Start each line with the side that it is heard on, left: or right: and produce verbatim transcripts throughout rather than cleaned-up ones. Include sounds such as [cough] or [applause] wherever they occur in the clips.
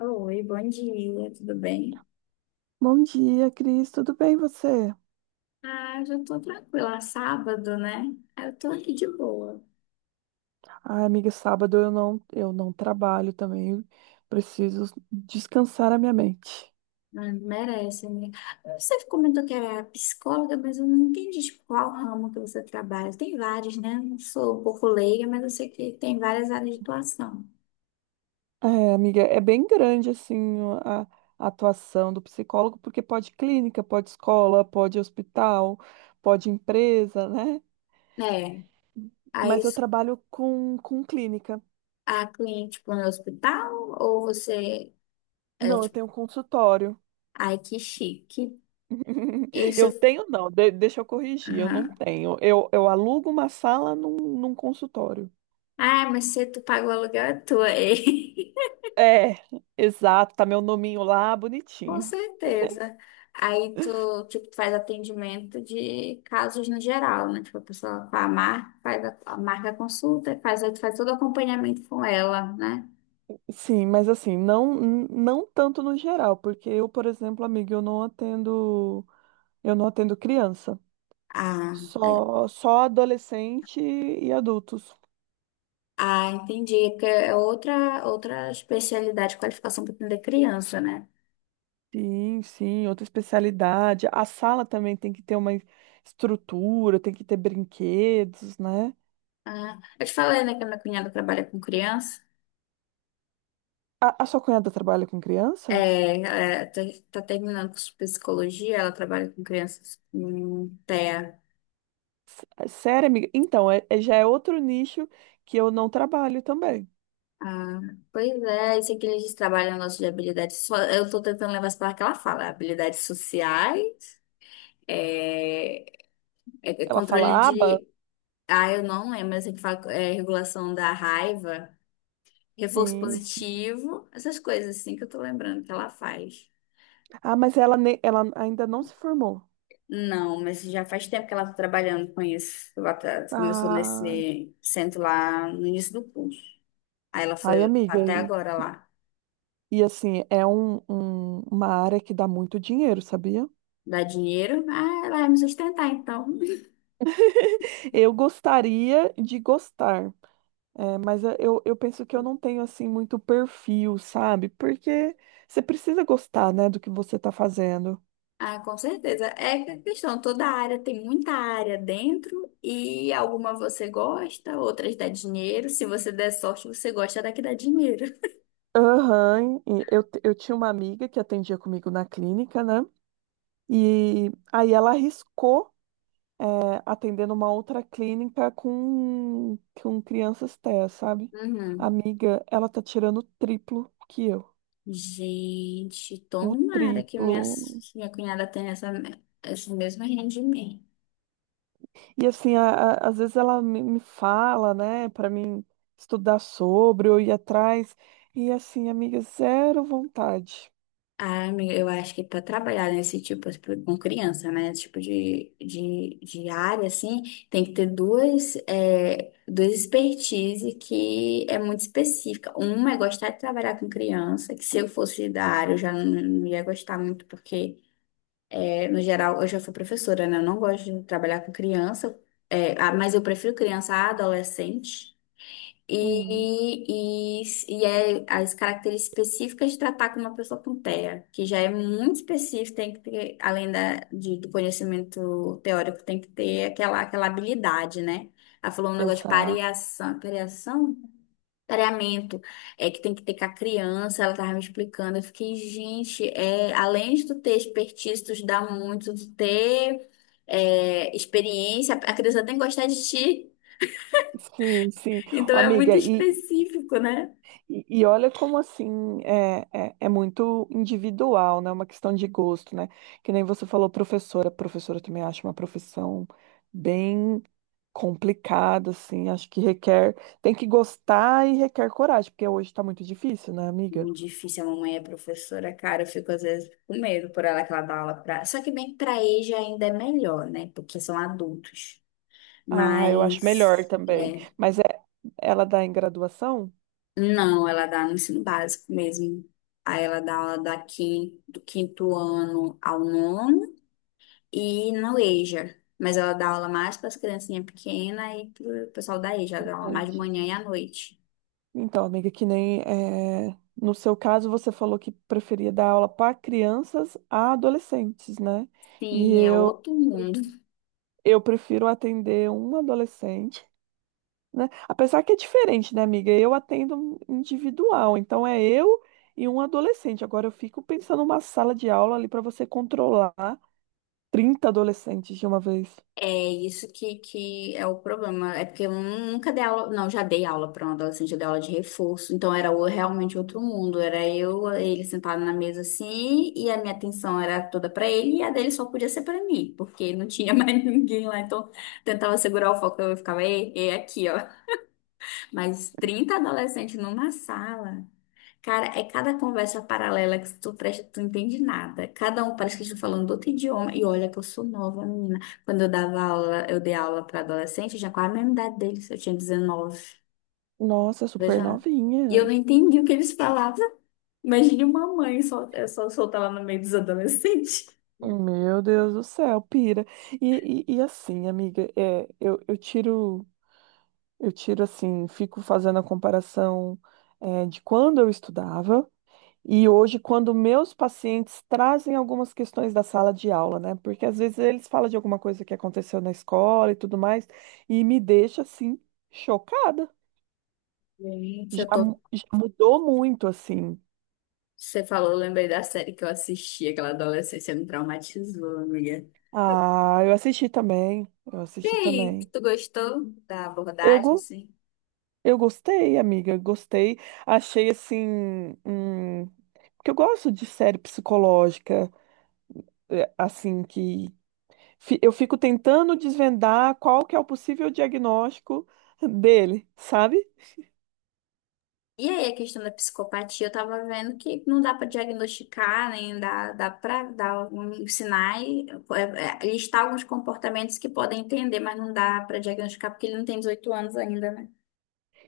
left: Oi, bom dia, tudo bem?
right: Bom dia, Cris. Tudo bem e você?
left: Ah, já tô tranquila, sábado, né? Ah, Eu tô aqui de boa.
right: Ai, amiga, sábado eu não, eu não trabalho também. Preciso descansar a minha mente.
left: Ah, merece, né? Você comentou que era psicóloga, mas eu não entendi, tipo, qual ramo que você trabalha. Tem vários, né? Não sou um pouco leiga, mas eu sei que tem várias áreas de atuação.
right: É, amiga, é bem grande assim a, a atuação do psicólogo, porque pode clínica, pode escola, pode hospital, pode empresa, né?
left: É, aí
right: Mas eu trabalho com, com clínica.
left: a cliente, tipo, no hospital, ou você, é,
right: Não, eu
left: tipo,
right: tenho consultório.
left: ai, que chique. E
right: [laughs] Eu
left: você,
right: tenho, não, de- deixa eu corrigir, eu não
left: aham.
right: tenho. Eu, eu alugo uma sala num, num consultório.
left: Ah, mas se tu pagou o aluguel, é tua, hein? [laughs]
right: É, exato, tá meu nominho lá,
left: Com
right: bonitinho.
left: certeza. Aí tu, tipo, tu faz atendimento de casos no geral, né? Tipo, a pessoa faz mar faz a, a marca a consulta, faz, aí tu faz todo o acompanhamento com ela, né?
right: Sim, mas assim, não não tanto no geral, porque eu, por exemplo, amiga, eu não atendo, eu não atendo criança,
left: Ah, é.
right: só só adolescente e adultos.
left: Ah, entendi. É, porque é outra, outra especialidade, qualificação para atender criança, né?
right: Sim, sim, outra especialidade. A sala também tem que ter uma estrutura, tem que ter brinquedos, né?
left: Ah, eu te falei, né, que a minha cunhada trabalha com criança.
right: A, a sua cunhada trabalha com criança?
left: É, é, tá, tá terminando com psicologia, ela trabalha com crianças com TEA.
right: É sério, amiga? Então, é, é- já é outro nicho que eu não trabalho também.
left: Ah, pois é, isso aqui eles trabalham o nosso de habilidades. so- Eu estou tentando levar isso para que ela fala. Habilidades sociais, é, é- é
right: Ela
left: controle
right: fala aba?
left: de. Ah, eu não lembro, mas que fala é, regulação da raiva, reforço
right: Sim,
left: positivo, essas coisas assim que eu estou lembrando que ela faz.
right: ah, mas ela, ne- ela ainda não se formou.
left: Não, mas já faz tempo que ela está trabalhando com isso. Ela tá- começou
right: Ah,
left: nesse centro lá no início do curso. Aí ela
right: ai,
left: foi
right: amiga.
left: até
right: E,
left: agora lá.
right: e assim, é um, um- uma área que dá muito dinheiro, sabia?
left: Dá dinheiro? Ah, ela vai me sustentar então.
right: [laughs] Eu gostaria de gostar, é, mas eu, eu eu penso que eu não tenho assim muito perfil, sabe? Porque você precisa gostar, né, do que você está fazendo.
left: Ah, com certeza. É que a questão, toda área tem muita área dentro e alguma você gosta, outras dá dinheiro. Se você der sorte, você gosta da que dá dinheiro.
right: Aham, e eu, t- eu tinha uma amiga que atendia comigo na clínica, né? E aí ela arriscou, é, atendendo uma outra clínica com, com crianças T E A, sabe?
left: Uhum.
right: Amiga, ela tá tirando o triplo que eu.
left: Gente,
right: O
left: tomara que
right: triplo.
left: minha, minha cunhada tenha essa, esse mesmo rendimento.
right: E assim, a- a- às vezes ela me, me fala, né, pra mim estudar sobre ou ir atrás. E assim, amiga, zero vontade.
left: Ah, amiga, eu acho que para trabalhar nesse tipo, tipo, com criança, né? Esse tipo de, de, de área, assim, tem que ter duas, é, duas expertise que é muito específica. Uma é gostar de trabalhar com criança, que se eu fosse da área, eu já não, não ia gostar muito, porque, é, no geral, eu já fui professora, né? Eu não gosto de trabalhar com criança, é, ah, mas eu prefiro criança a adolescente.
right: Hum,
left: E, e, e é as características específicas de tratar com uma pessoa com TEA, que já é muito específico, tem que ter, além da, de- do conhecimento teórico, tem que ter aquela, aquela habilidade, né? Ela falou um negócio de
right: exato.
left: pareação, pareação? Pareamento, é que tem que ter com a criança, ela tava me explicando. Eu fiquei, gente, é, além de tu ter expertise, tu dá muito, tu ter é, experiência, a criança tem que gostar de ti,
right: Sim, sim.
left: então
right: Ô,
left: é muito
right: amiga, e,
left: específico, né?
right: E, e olha como assim é, é, é muito individual, né? Uma questão de gosto, né? Que nem você falou, professora. Professora eu também acho uma profissão bem complicada, assim. Acho que requer, tem que gostar e requer coragem, porque hoje tá muito difícil, né, amiga?
left: Muito difícil, a mamãe é professora, cara, eu fico às vezes com medo por ela que ela dá aula pra. Só que bem que pra EJA ainda é melhor, né? Porque são adultos.
right: Ah, eu acho melhor
left: Mas,
right: também.
left: é.
right: Mas é, ela dá em graduação?
left: Não, ela dá no ensino básico mesmo. Aí ela dá aula da quin- do quinto ano ao nono e no EJA. Mas ela dá aula mais para as criancinhas pequenas e pro pessoal da EJA, ela dá aula mais de manhã
right: Entendi.
left: e à noite.
right: Então, amiga, que nem eh, no seu caso você falou que preferia dar aula para crianças a adolescentes, né? E
left: Sim, é
right: eu
left: outro mundo.
right: eu prefiro atender um adolescente, né? Apesar que é diferente, né, amiga? Eu atendo um individual, então é eu e um adolescente. Agora eu fico pensando numa sala de aula ali para você controlar trinta adolescentes de uma vez.
left: É isso que, que é o problema. É porque eu nunca dei aula. Não, já dei aula para um adolescente, eu dei aula de reforço. Então era o- realmente outro mundo. Era eu, ele sentado na mesa assim, e a minha atenção era toda para ele, e a dele só podia ser para mim, porque não tinha [laughs] mais ninguém lá. Então tentava segurar o foco, eu ficava, ei, ei, aqui, ó. Mas trinta adolescentes numa sala. Cara, é cada conversa paralela que tu presta, tu não entende nada. Cada um parece que estão falando outro idioma. E olha que eu sou nova, menina. Quando eu dava aula, eu dei aula para adolescente, eu já com a mesma idade deles, eu tinha dezenove.
right: Nossa, super
left: Veja. E eu não
right: novinha.
left: entendi o que eles falavam. Imagine uma mãe só, eu só soltar lá no meio dos adolescentes.
right: Meu Deus do céu, pira. E, e, e assim, amiga, é, eu, eu tiro. Eu tiro assim, fico fazendo a comparação, eh, de quando eu estudava e hoje, quando meus pacientes trazem algumas questões da sala de aula, né? Porque às vezes eles falam de alguma coisa que aconteceu na escola e tudo mais, e me deixa assim, chocada.
left: Gente, eu
right: Já,
left: tô.
right: mu- já mudou muito, assim.
left: Você falou, eu lembrei da série que eu assisti, aquela adolescência me traumatizou, amiga.
right: Ah, eu assisti também, eu
left: E
right: assisti
left: aí, que
right: também.
left: tu gostou da
right: Eu,
left: abordagem,
right: go-
left: assim?
right: eu gostei, amiga, gostei. Achei assim, hum, porque eu gosto de série psicológica. É, assim que fi- eu fico tentando desvendar qual que é o possível diagnóstico dele, sabe?
left: E aí, a questão da psicopatia, eu tava vendo que não dá pra diagnosticar, nem dá, dá para dar alguns sinais, é, é, listar alguns comportamentos que podem entender, mas não dá pra diagnosticar porque ele não tem dezoito anos ainda, né?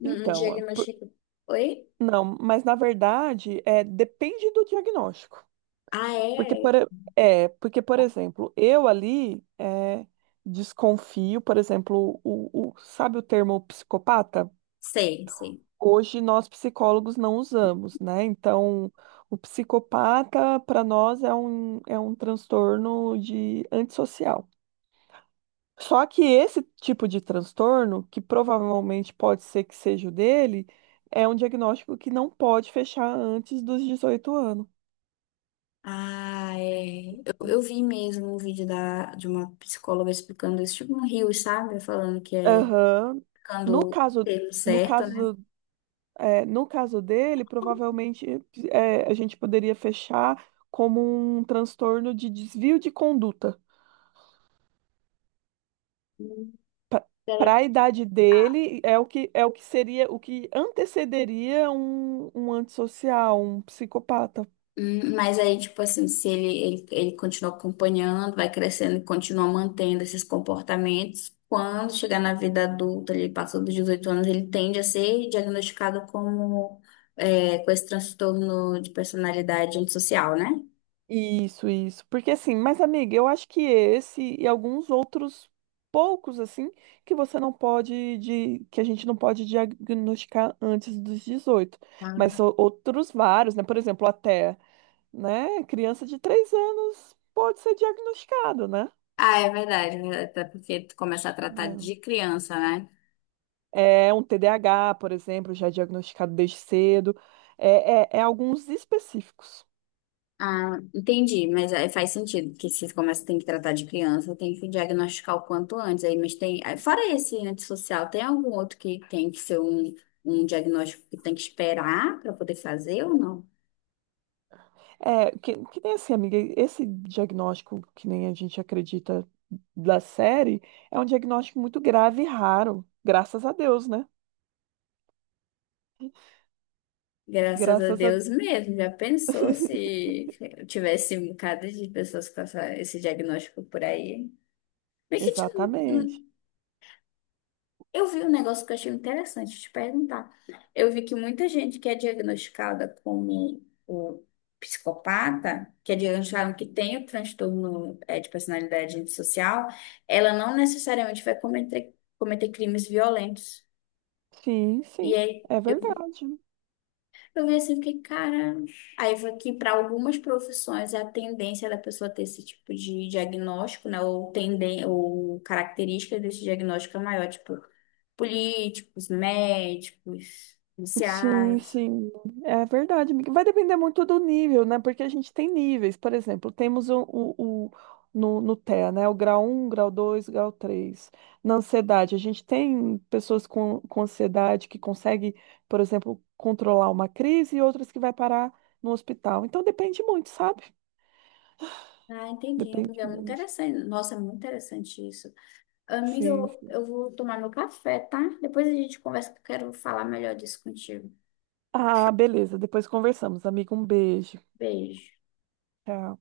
left: Não, não
right: Então, é, por-
left: diagnostica. Oi?
right: não, mas na verdade é depende do diagnóstico.
left: Ah,
right: Porque por,
left: é?
right: e- é, porque por exemplo, eu ali é, desconfio, por exemplo, o, o- sabe o termo psicopata?
left: Sei, sei.
right: Hoje nós psicólogos não usamos, né? Então, o psicopata para nós é um, é um transtorno de antissocial. Só que esse tipo de transtorno, que provavelmente pode ser que seja o dele, é um diagnóstico que não pode fechar antes dos dezoito anos.
left: Ah, é. Eu, eu vi mesmo um vídeo da, de uma psicóloga explicando isso, tipo um rio, sabe? Falando que é
right: Aham. No
left: ficando o
right: caso,
left: termo
right: no
left: certo, né?
right: caso, é, no caso dele, provavelmente é, a gente poderia fechar como um transtorno de desvio de conduta.
left: Hum.
right: Para a idade dele, é o que, é o que seria, o que antecederia um, um antissocial, um psicopata.
left: Hum, mas aí, tipo assim, se ele, ele, ele continua acompanhando, vai crescendo e continua mantendo esses comportamentos, quando chegar na vida adulta, ele passou dos dezoito anos, ele tende a ser diagnosticado como, é, com esse transtorno de personalidade antissocial, né?
right: Isso, isso. Porque assim, mas amiga, eu acho que esse e alguns outros poucos assim que você não pode de que a gente não pode diagnosticar antes dos dezoito, mas
left: Ah,
right: são outros vários, né? Por exemplo, até, né, criança de três anos pode ser diagnosticado, né?
left: ah, é verdade, é verdade, até porque tu começa a tratar
right: Não.
left: de criança, né?
right: É um T D A H, por exemplo, já é diagnosticado desde cedo. É, é, é alguns específicos.
left: Ah, entendi, mas aí faz sentido que se começa tem que tratar de criança, tem que diagnosticar o quanto antes aí, mas tem, aí, fora esse antissocial, tem algum outro que tem que ser um, um diagnóstico que tem que esperar para poder fazer ou não?
right: É, que, que nem assim, amiga, esse diagnóstico que nem a gente acredita da série é um diagnóstico muito grave e raro, graças a Deus, né?
left: Graças a
right: Graças a...
left: Deus mesmo, já pensou
right: [laughs]
left: se tivesse um bocado de pessoas com essa- esse diagnóstico por aí? Mas que
right: Exatamente.
left: eu vi um negócio que eu achei interessante te perguntar. Eu vi que muita gente que é diagnosticada como o psicopata, que é diagnosticada que tem o transtorno eh, de personalidade antissocial, ela não necessariamente vai cometer, cometer crimes violentos.
right: Sim,
left: E
right: sim,
left: aí
right: é
left: eu
right: verdade.
left: eu vi assim, fiquei, cara. Aí foi que para algumas profissões é a tendência da pessoa ter esse tipo de diagnóstico, né? Ou tenden ou característica desse diagnóstico é maior, tipo políticos, médicos,
right: Sim,
left: policiais.
right: sim, é verdade, amiga. Vai depender muito do nível, né? Porque a gente tem níveis, por exemplo, temos o, o, o- no, no T E A, né? O grau um grau dois grau três. Na ansiedade, a gente tem pessoas com, com ansiedade que consegue, por exemplo, controlar uma crise e outras que vai parar no hospital. Então depende muito, sabe?
left: Ah, entendi,
right: Depende
left: amiga. É muito
right: muito.
left: interessante. Nossa, é muito interessante isso. Amiga,
right: Sim,
left: eu,
right: sim.
left: eu vou tomar meu café, tá? Depois a gente conversa que eu quero falar melhor disso contigo.
right: Ah, beleza. Depois conversamos, amiga. Um beijo.
left: Beijo.
right: Tchau.